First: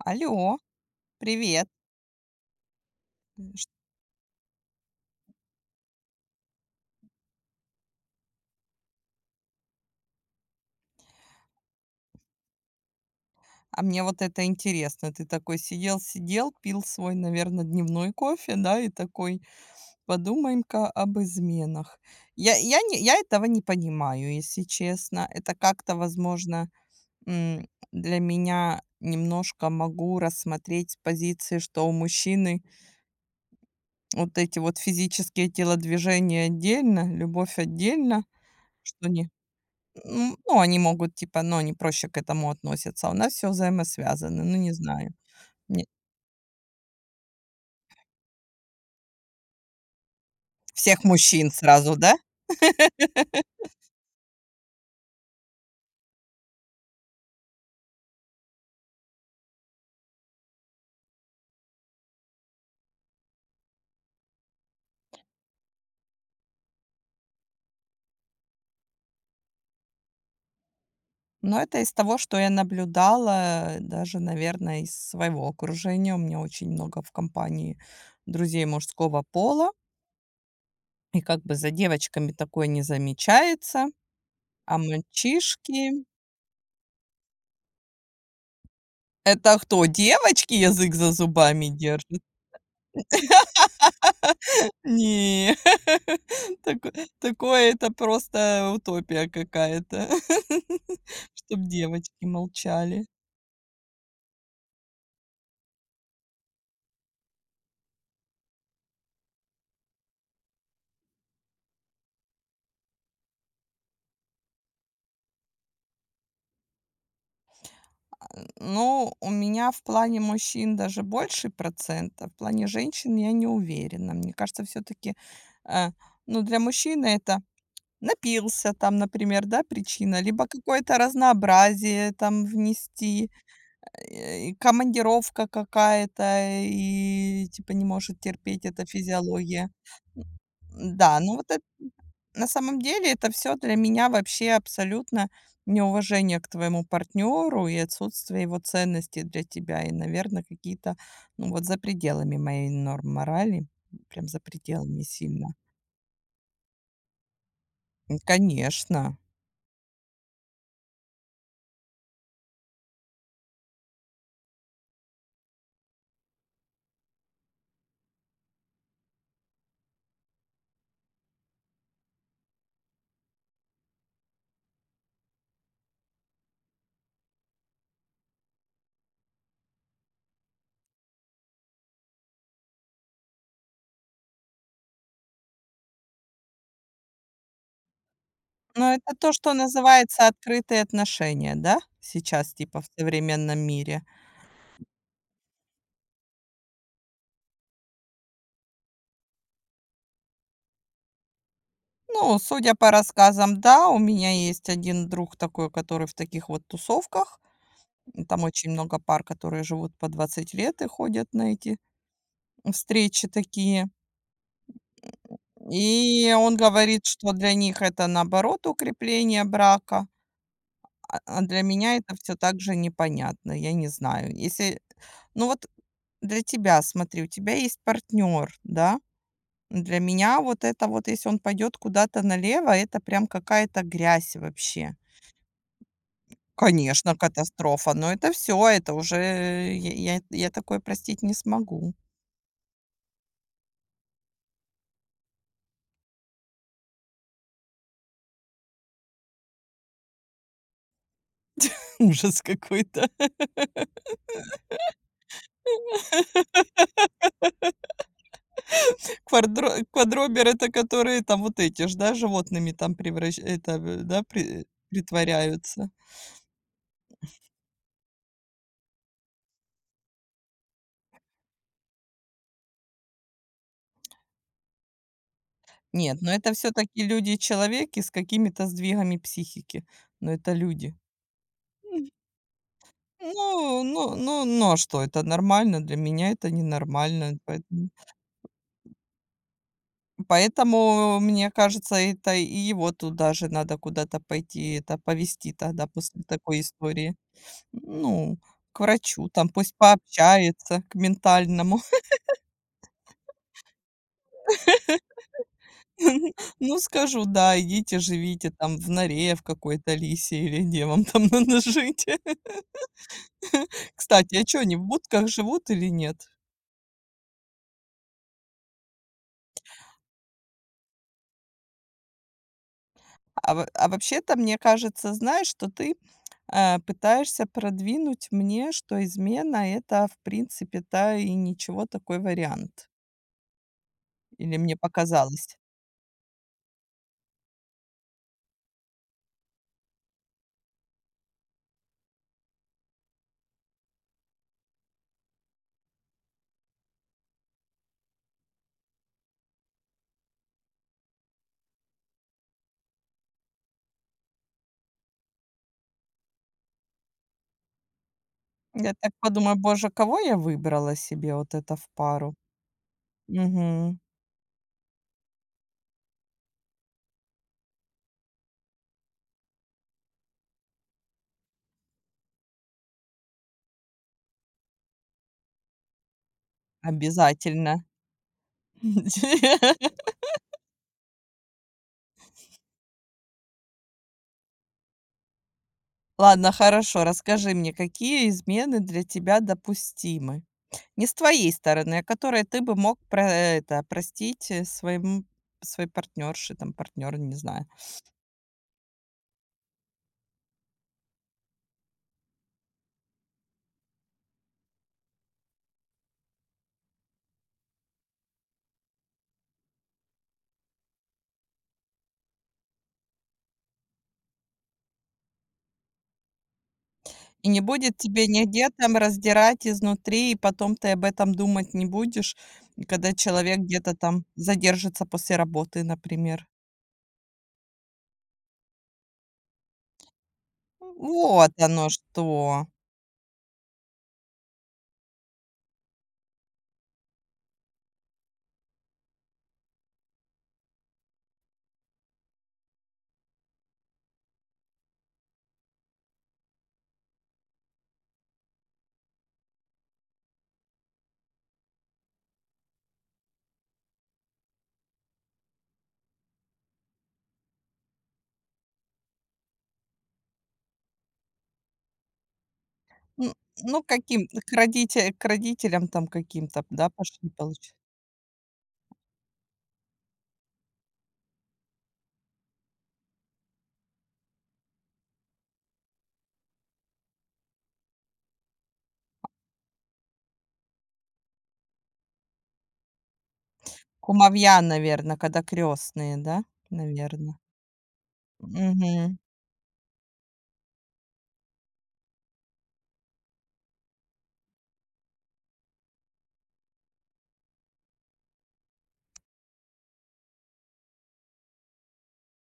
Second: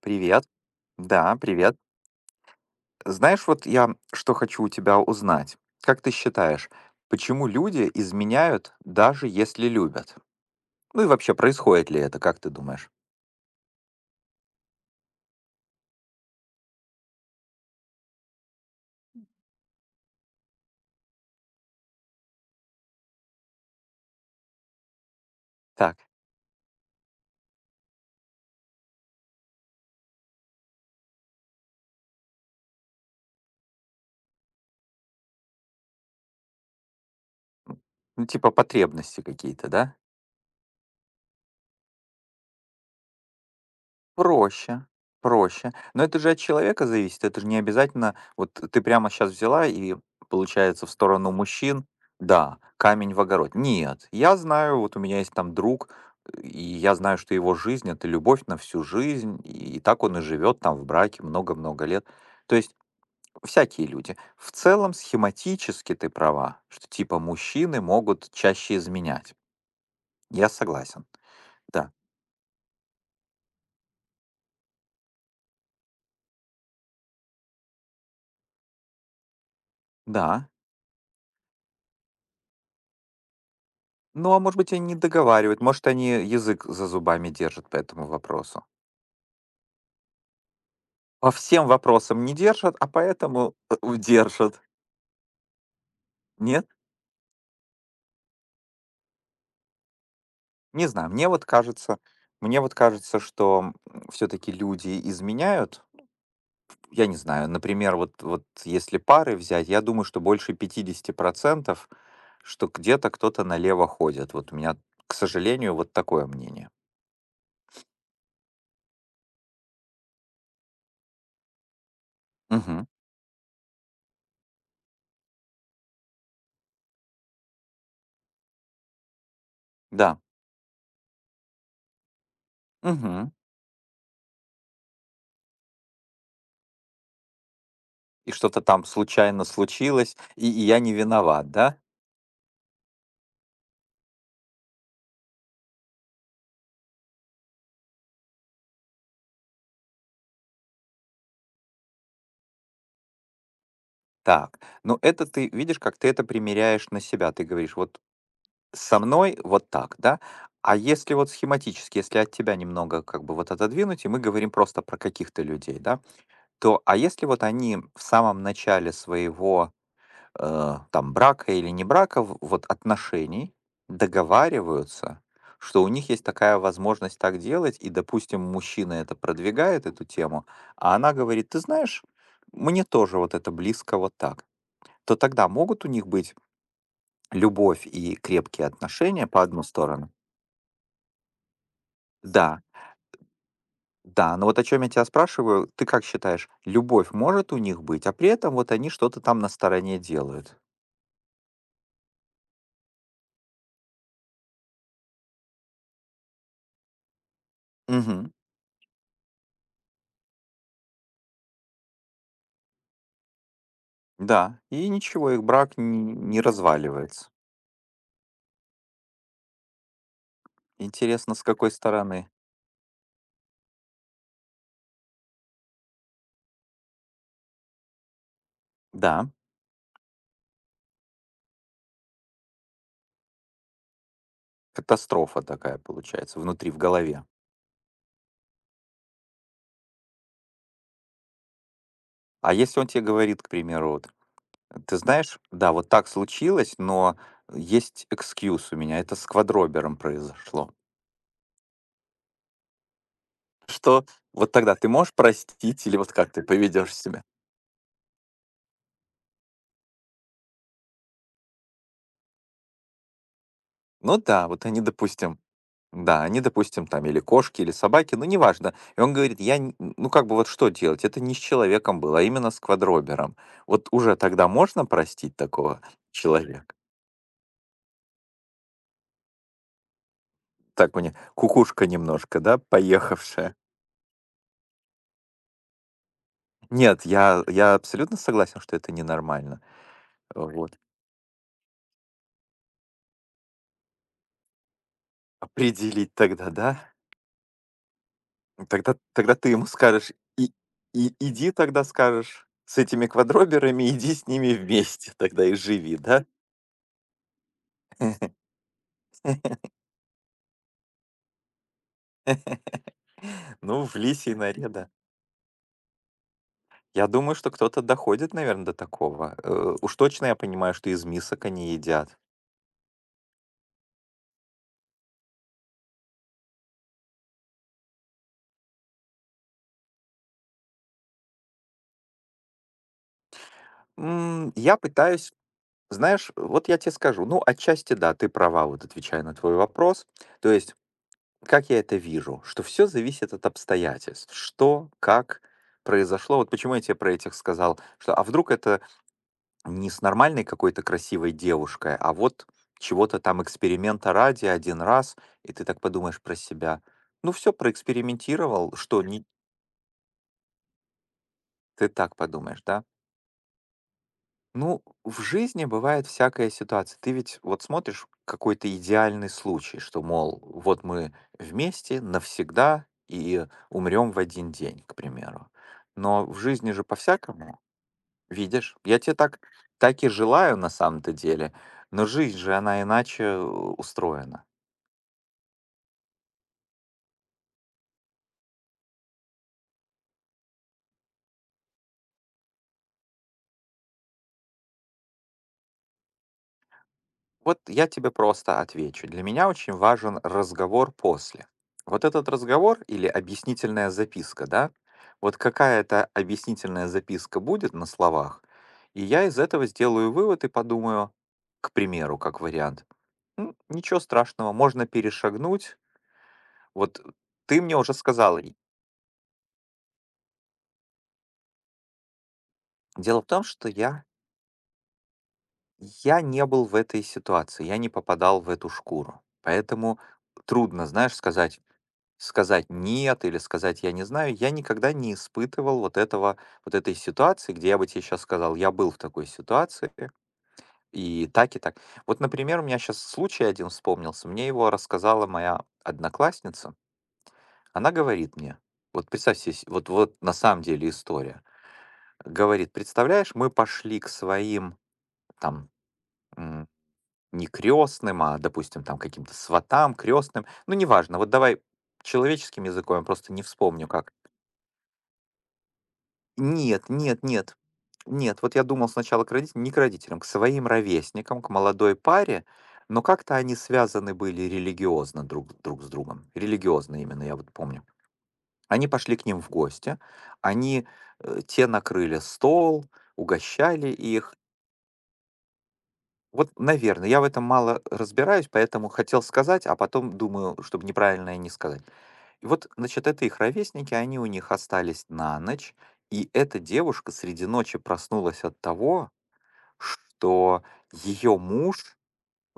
Привет. Алло, Да, привет. привет. Знаешь, вот Ш- я что хочу у тебя узнать. Как ты считаешь, почему люди изменяют, даже если любят? Ну и вообще, происходит ли это, как ты думаешь? А мне вот это интересно. Ты такой сидел-сидел, пил свой, наверное, дневной кофе, да, и такой, подумаем-ка об изменах. Я этого не понимаю, если честно. Это как-то, Так, возможно, м, для меня немножко могу рассмотреть с позиции, что у мужчины вот эти вот физические телодвижения отдельно, любовь м, отдельно, ну типа что потребности не, какие-то, да? Они могут, типа, но они проще к этому относятся. А у нас все взаимосвязано. Ну, не Проще, знаю. проще. Не Но это же от человека зависит. Это же не обязательно. Вот ты прямо сейчас взяла и, получается, в всех сторону мужчин мужчин, сразу, да? да, камень в огород. Нет, я знаю, вот у меня есть там друг, и я знаю, что его жизнь — это любовь на всю жизнь, и так он и живет там в браке много-много лет. То есть всякие люди. В целом, схематически ты права, что типа мужчины могут чаще изменять. Я согласен. Но это Да, из того, что я наблюдала, даже, наверное, из своего окружения. У меня очень много в компании друзей мужского пола. да. И как бы за девочками такое не замечается, Ну, а может быть, а они не договаривают, может, мальчишки. они язык за зубами держат по этому вопросу. Это кто, девочки язык за По зубами всем держат? вопросам не держат, а поэтому держат. Не, Нет? тако такое, это просто утопия какая-то, Не знаю. Мне вот чтоб кажется, девочки мне вот молчали. кажется, что все-таки люди изменяют. Я не знаю, например, вот, если пары взять, я думаю, что больше 50%, что где-то кто-то налево ходит. Вот у меня, к сожалению, вот такое мнение. А, ну, у меня в плане мужчин даже больше процент, а в плане Мгм. женщин я не уверена. Мне кажется, все таки ну, для мужчины это напился там, например, да, Да. причина, либо какое-то разнообразие там внести, Мгм. И командировка какая-то, и типа не может И что-то терпеть там эта случайно физиология. случилось, и я не Да, ну вот виноват, эт да? на самом деле это все для меня вообще абсолютно неуважение к твоему партнеру и отсутствие его ценностей для тебя. И, наверное, какие-то, ну, вот за пределами моей норм морали, прям за Так, ну пределами это ты сильно. видишь, как ты это примеряешь на себя. Ты говоришь, вот М, со конечно. мной вот так, да? А если вот схематически, если от тебя немного как бы вот отодвинуть, и мы говорим просто про каких-то людей, да, то если вот они в самом начале своего там брака или не брака, вот отношений договариваются, что у них есть такая возможность так делать, и, допустим, мужчина это продвигает, эту тему, а она говорит, ты знаешь, мне тоже вот это близко вот так, то тогда могут у них быть любовь и крепкие Но это отношения то, по что одну сторону. называется открытые отношения, да? Сейчас Да, типа в современном мире. да, но вот о чем я тебя спрашиваю, ты как считаешь, любовь может у них быть, а при этом вот они что-то там на стороне делают? Ну, судя по рассказам, да, у меня есть один друг такой, который в таких вот тусовках. Мгм. Там очень много пар, которые живут по 20 лет и ходят на эти встречи такие. Да, и ничего, их брак И не он говорит, разваливается. что для них это, наоборот, укрепление брака, а Интересно, с для какой меня это стороны? все так же непонятно. Я не знаю. Если ну, вот для тебя, смотри, у тебя есть партнер, да? Да, Для меня вот это вот, если он пойдет куда-то налево, это прям какая-то грязь вообще. катастрофа такая получается внутри, в Конечно, голове. катастрофа, но это все, это уже я такое простить не смогу. А если он тебе говорит, к примеру, вот, ты знаешь, да, вот так случилось, но есть экскьюз у меня, это с квадробером произошло. Ужас какой-то. Что вот тогда ты можешь простить или вот как ты поведешь себя? Квадробер это которые там вот эти ж, да, животными там превращ это, в Ну да, да, пре вот они, допустим, притворяются. да, они, допустим, там или кошки, или собаки, ну неважно. И он говорит, я, ну как бы вот что делать? Это не с человеком было, а именно с квадробером. Вот уже тогда можно простить такого Нет, но это все человека? таки люди-человеки с какими-то сдвигами психики. Но это люди. Так мне кукушка М. немножко, да, поехавшая. Ну, а что, это нормально? Для меня это Нет, ненормально, я поэтому абсолютно согласен, что это ненормально. Вот. Мне кажется, это и его туда же надо куда-то пойти, это повести тогда Определить после тогда, такой да? истории. Ну, к Тогда врачу тогда ты там, ему пусть скажешь: "И пообщается, к и иди ментальному. тогда, скажешь, с этими квадроберами, иди с ними вместе тогда и живи, да?" Ну, скажу: "Да, идите, живите там в норе в какой-то лисе или где вам там надо жить". Ну, в лисьей Кстати, а чё норе, они в да. будках живут или нет? Я думаю, что кто-то доходит, наверное, до такого. Уж точно я понимаю, что из мисок они едят. А во а вообще-то, мне кажется, знаешь, что ты, пытаешься продвинуть мне, что измена это, в принципе-то, и ничего, такой вариант. Или мне Я пытаюсь, показалось? знаешь, вот я тебе скажу, ну, отчасти да, ты права, вот отвечая на твой вопрос. То есть, как я это вижу, что все зависит от обстоятельств. Что, как произошло. Вот почему я тебе про этих сказал, что а вдруг это не с нормальной какой-то красивой девушкой, а вот чего-то там эксперимента ради один раз, и ты так подумаешь про себя: "Ну все проэкспериментировал, Я что так не". подумаю: "Боже, кого я выбрала себе вот это в Ты так пару?" подумаешь, да? Мгм. Ну, в жизни бывает всякая ситуация. Ты ведь вот смотришь какой-то идеальный случай, что, мол, вот мы вместе навсегда и умрем в один день, к примеру. Но в жизни же по-всякому. Обязательно. Видишь, я тебе так так и желаю на самом-то деле, но жизнь же, она иначе, устроена. Ладно, хорошо. Расскажи мне, какие измены для тебя допустимы? Не с твоей стороны, а которые ты бы мог про это простить, своему своей партнерше, там, партнеру, не Вот знаю. я тебе просто отвечу. Для меня очень важен разговор после. Вот этот разговор или объяснительная записка, да? Вот какая то объяснительная записка будет на словах, и я из этого сделаю вывод и подумаю, к примеру, как вариант: "М, ничего страшного, можно перешагнуть. Вот И не ты мне уже будет тебе сказала". И нигде там раздирать изнутри, и потом ты об этом думать не будешь, когда дело в том, человек что где-то я там задержится после работы, Я не например. был в этой ситуации, я не попадал в эту шкуру. Поэтому трудно, знаешь, Вот сказать, оно сказать что. нет или сказать я не знаю. Я никогда не испытывал вот этого, вот этой ситуации, где я бы тебе сейчас сказал, я был в такой ситуации, и так, и так. Вот, например, у меня сейчас случай один вспомнился. Мне его рассказала моя одноклассница. Она говорит мне, вот представь себе, вот, вот на самом деле история. Говорит, представляешь, мы пошли к своим там не крестным, а, допустим, там каким-то сватам, крестным. Ну, неважно. Вот давай человеческим языком, я Н просто не Ну, вспомню как. каким к родителям там каким-то, Нет, да, нет, пошли, нет. получа. Нет, вот я думал сначала к родителям, не к родителям, к своим ровесникам, к молодой паре, но как-то они связаны были религиозно друг с другом. Религиозно именно, я вот помню. Они пошли к ним в гости, они, те накрыли стол, угощали их. Кумовья, наверное, когда крестные, да? Вот, наверное, я в Наверное. этом мало разбираюсь, поэтому Мгм. хотел сказать, а потом думаю, чтобы неправильное не сказать. И вот, значит, это их ровесники, они у них остались на ночь, и эта девушка среди ночи проснулась от того, что ее муж,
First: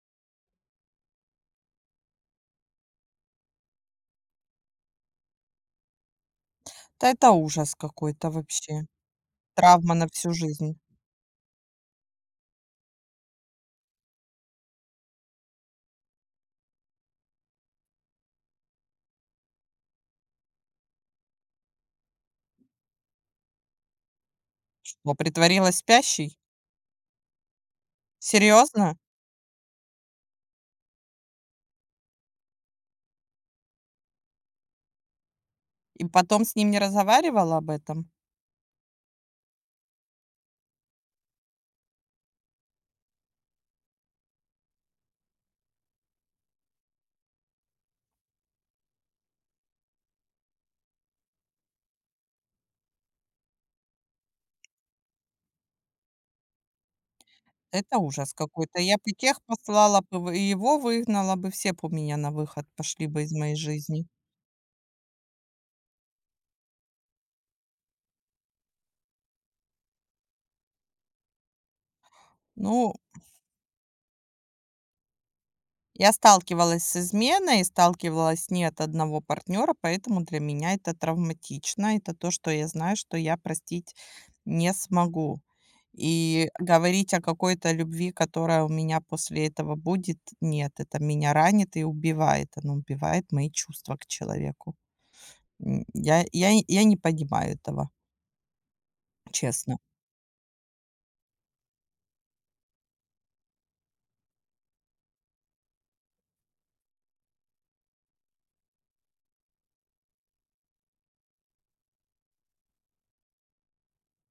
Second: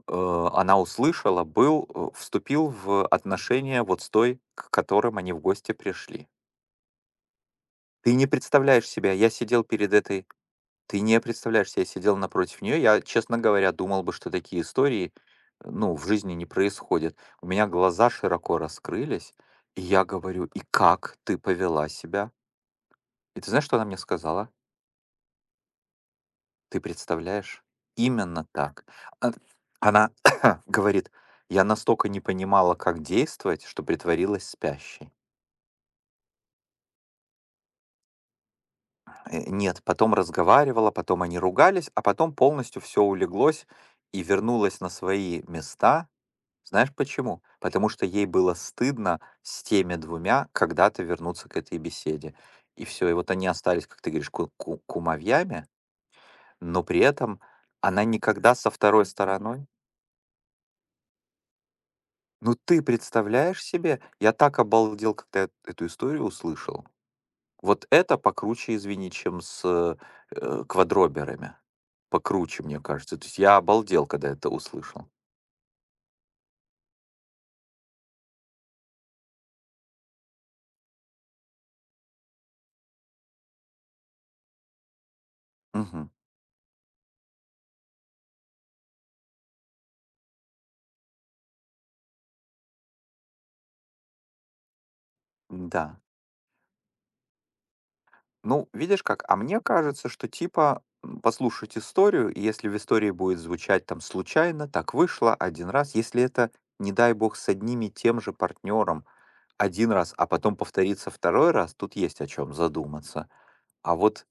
она услышала, был, вступил в отношения вот с той, к которым они в гости пришли. Да это ужас Ты не какой-то вообще. представляешь себя, я сидел перед Травма на этой. всю жизнь. Ты не представляешь себе, я сидел напротив нее. Я, честно говоря, думал бы, что такие истории, ну, в жизни не происходят. У меня глаза широко раскрылись, и я говорю, и как ты повела себя? И ты знаешь, что она мне сказала? Что, притворилась спящей? Ты представляешь? Именно так. Серьезно? А- Она говорит, я настолько не понимала, как действовать, что притворилась спящей. И потом с ним не разговаривала об этом? Нет, потом разговаривала, потом они ругались, а потом полностью все улеглось и вернулось на свои места. Знаешь почему? Потому что ей было стыдно с теми двумя когда-то вернуться к этой беседе. И все, и вот они остались, как ты говоришь, кумовьями, но при этом Это она ужас никогда со какой-то. Я второй бы тех стороной. послала бы, в и его выгнала бы, все б у меня на Ну выход ты пошли бы из моей представляешь себе, жизни. я так обалдел, когда я эту историю услышал. Вот это покруче, извини, чем с квадроберами. Покруче, мне Ну, кажется. То есть я обалдел, когда это услышал. я сталкивалась с изменой, сталкивалась не от одного партнера, поэтому для меня это травматично. Это то, что я знаю, что я простить не смогу. Мгм. И говорить о какой-то любви, которая у меня после этого будет, нет, это меня ранит и убивает. Оно убивает мои чувства к человеку. М, Да. я не понимаю этого, Ну, видишь как, а мне честно. кажется, что типа послушать историю, и если в истории будет звучать там случайно, так вышло один раз, если это, не дай бог, с одним и тем же партнером один раз, а потом повторится второй раз, тут есть о чем задуматься. А вот,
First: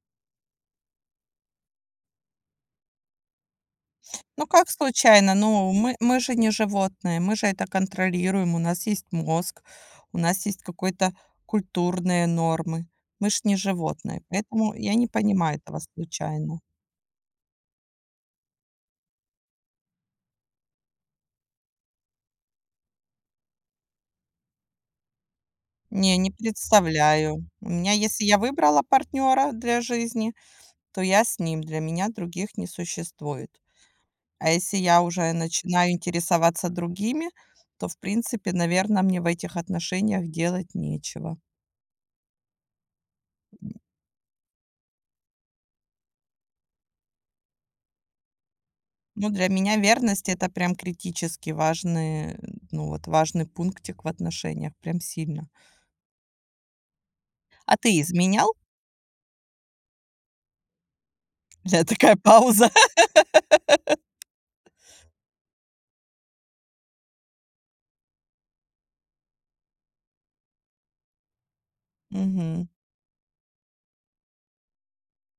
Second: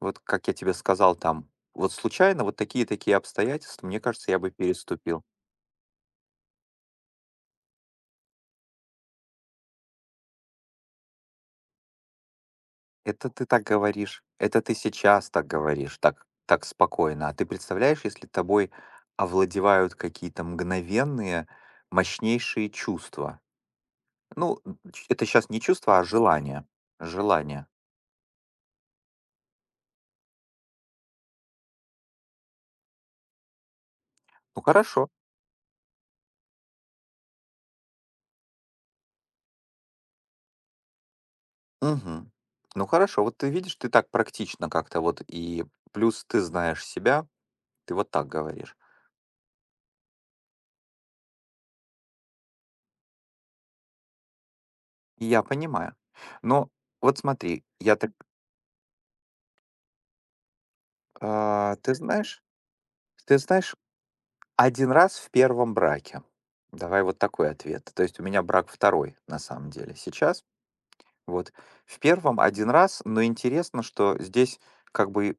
вот как я тебе сказал там, вот случайно вот такие-такие обстоятельства, мне кажется, я Ну бы как переступил. случайно? Ну, мы же не животные, мы же это контролируем, у нас есть мозг, у нас есть какой-то культурные нормы. Мы Это же ты не так животные, говоришь, это поэтому ты я не сейчас так понимаю этого говоришь, так, случайно. так спокойно. А ты представляешь, если тобой овладевают какие-то мгновенные, мощнейшие чувства? Ну, это сейчас не чувство, а Не, не желание. представляю. Желание. У меня, если я выбрала партнера для жизни, то я с ним, для меня других не существует. А Ну если я хорошо. уже начинаю интересоваться другими, то, в принципе, наверное, мне в этих отношениях делать нечего. Мгм. Ну хорошо, вот ты видишь, ты так практично как-то вот, и плюс ты знаешь себя, ты вот так говоришь. Ну, для меня верность это прям критически важный, ну вот, важный пунктик в отношениях, прям Я сильно. понимаю. Но вот смотри, А я ты так, изменял? У а, тебя ты такая знаешь, пауза. ты знаешь, один раз в первом браке. Давай вот такой ответ. То есть у меня брак второй на самом деле сейчас. Вот. В первом Мгм. один раз, но интересно, что здесь как бы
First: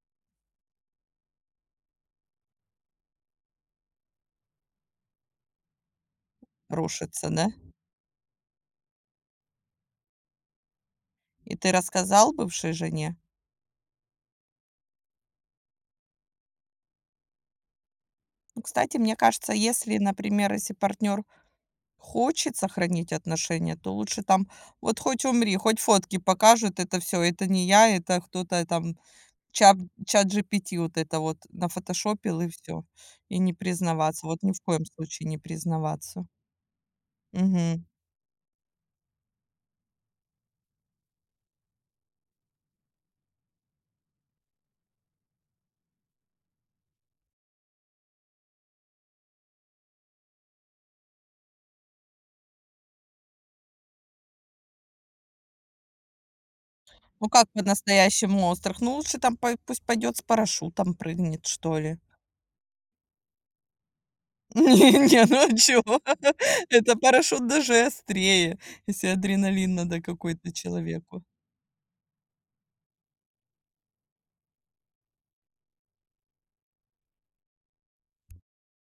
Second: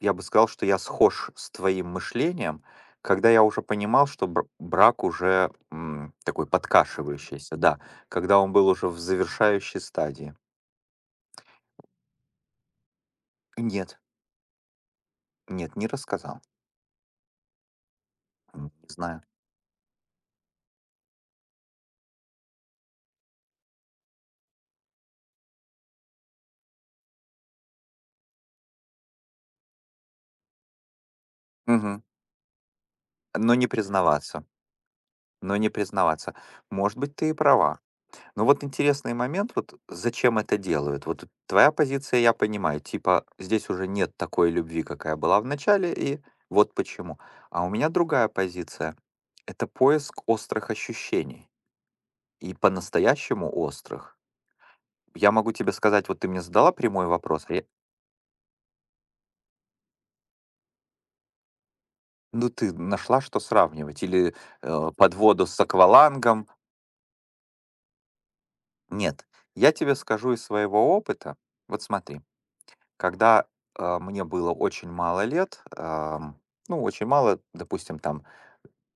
я бы сказал, что я схож с твоим мышлением, когда я уже понимал, что брак уже такой Рушится, да? подкашивающийся, да, когда он был уже в завершающей стадии. И ты рассказал бывшей жене? Нет, нет, не рассказал. Ну, Не кстати, мне знаю. кажется, если, например, если партнер хочет сохранить отношения, то лучше там вот хоть умри, хоть фотки покажут, это все, это не я, это кто-то там чат чат ChatGPT вот это вот Мгм. нафотошопил и все. И не Но не признаваться, вот признаваться. ни в коем случае не Но не признаваться. признаваться. Может быть, ты и права. Мгм. Ну вот интересный момент, вот зачем это делают. Вот твоя позиция, я понимаю, типа здесь уже нет такой любви, какая была в начале, и вот почему. А у меня другая позиция. Это поиск острых ощущений. И по-настоящему острых. Я могу тебе сказать, вот ты мне задала прямой Ну, вопрос, как а я- по-настоящему острых? Ну, лучше там пой пусть пойдет с парашютом, прыгнет, что ли. ну ты нашла, что сравнивать, или Не под не, ну воду а с чё? аквалангом. Это парашют даже острее, если Нет, я адреналин тебе надо скажу из какой-то своего человеку. опыта. Вот смотри, когда, мне было очень мало лет, ну, очень мало, допустим, там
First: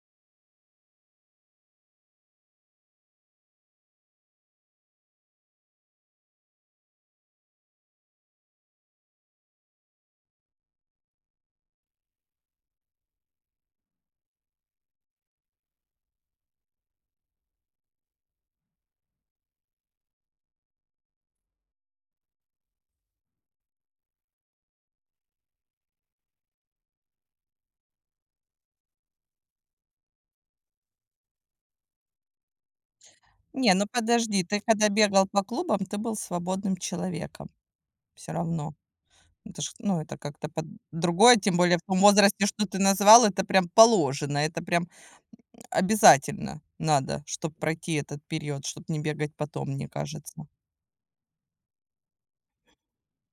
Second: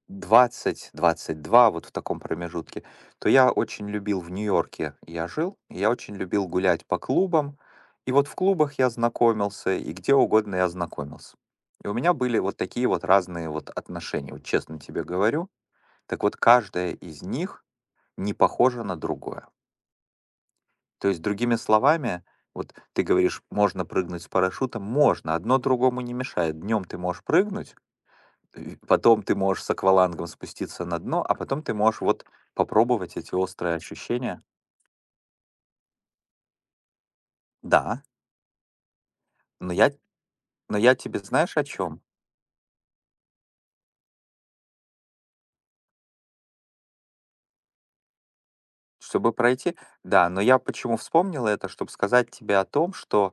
20, 22, вот в таком промежутке, то я очень любил в Нью-Йорке, я жил, и я очень любил гулять по клубам. И вот в клубах я знакомился, и где угодно я знакомился. И у меня были вот такие вот разные вот отношения, вот честно тебе говорю. Так вот, каждое из них не похоже на другое. То есть, другими словами, вот ты говоришь: "Можно прыгнуть с парашютом". Можно, одно другому не мешает. Днем ты можешь прыгнуть, и потом ты можешь с аквалангом спуститься на дно, а потом ты можешь вот попробовать эти Не, острые ну ощущения. подожди, ты когда бегал по клубам, ты был свободным человеком Да, все равно. Это но ж, я, ну, это как-то под но я тебе другое, знаешь тем о более в том чем, возрасте, что ты назвал, это прям положено, это прям обязательно надо, чтобы пройти этот период, чтобы не чтобы бегать потом, пройти. мне Да, но кажется. я почему вспомнил это, чтобы сказать тебе о том, что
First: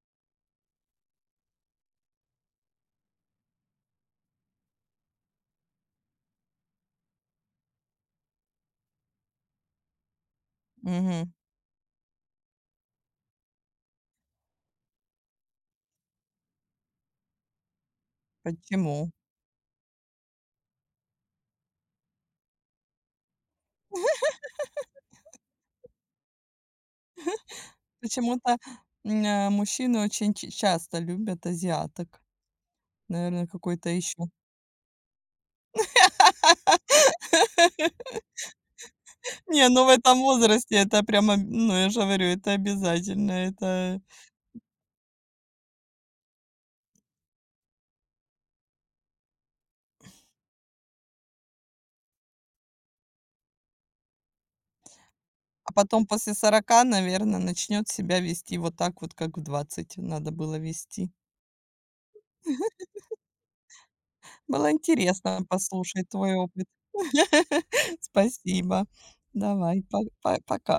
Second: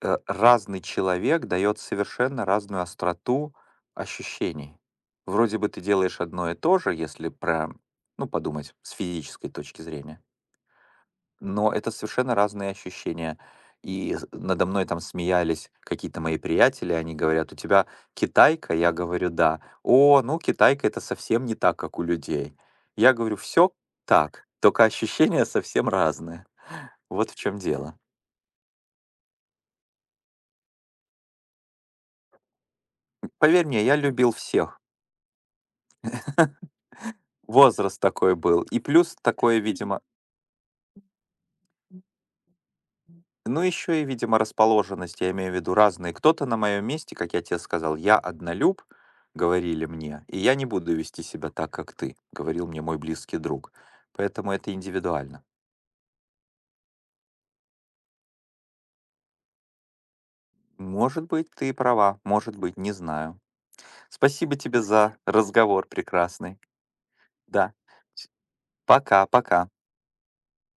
разный человек дает совершенно разную остроту ощущений. Вроде бы ты делаешь одно и то же, если про, ну, подумать с физической точки зрения, Мгм. но это совершенно разные ощущения. И надо мной там смеялись какие-то мои приятели, они говорят, у тебя китайка? Я Почему? говорю, да. О, ну китайка это совсем не так, как у людей. Я говорю, все так, только ощущения совсем разные. Вот в чем дело. Почему-то, мужчины очень ч часто любят азиаток. Наверное, Поверь мне, какой-то я еще. любил всех, возраст такой был. И плюс такое, Не, ну, в видимо, этом возрасте это прямо, ну, я же говорю, это обязательно. ну, Это еще и, видимо, расположенность, я имею в виду разные. Кто-то на моем месте, как я тебе сказал: "Я однолюб", — говорили мне, "и я не буду вести себя так, как ты", — говорил мне мой близкий друг. Поэтому это индивидуально. а потом после 40, наверное, начнет себя вести вот так вот, как в 20 надо было вести. Может быть, ты и права, может быть, не знаю. Спасибо Было тебе за интересно разговор послушать твой прекрасный. опыт. Да. Спасибо. Пока, пока. Давай, па па пока.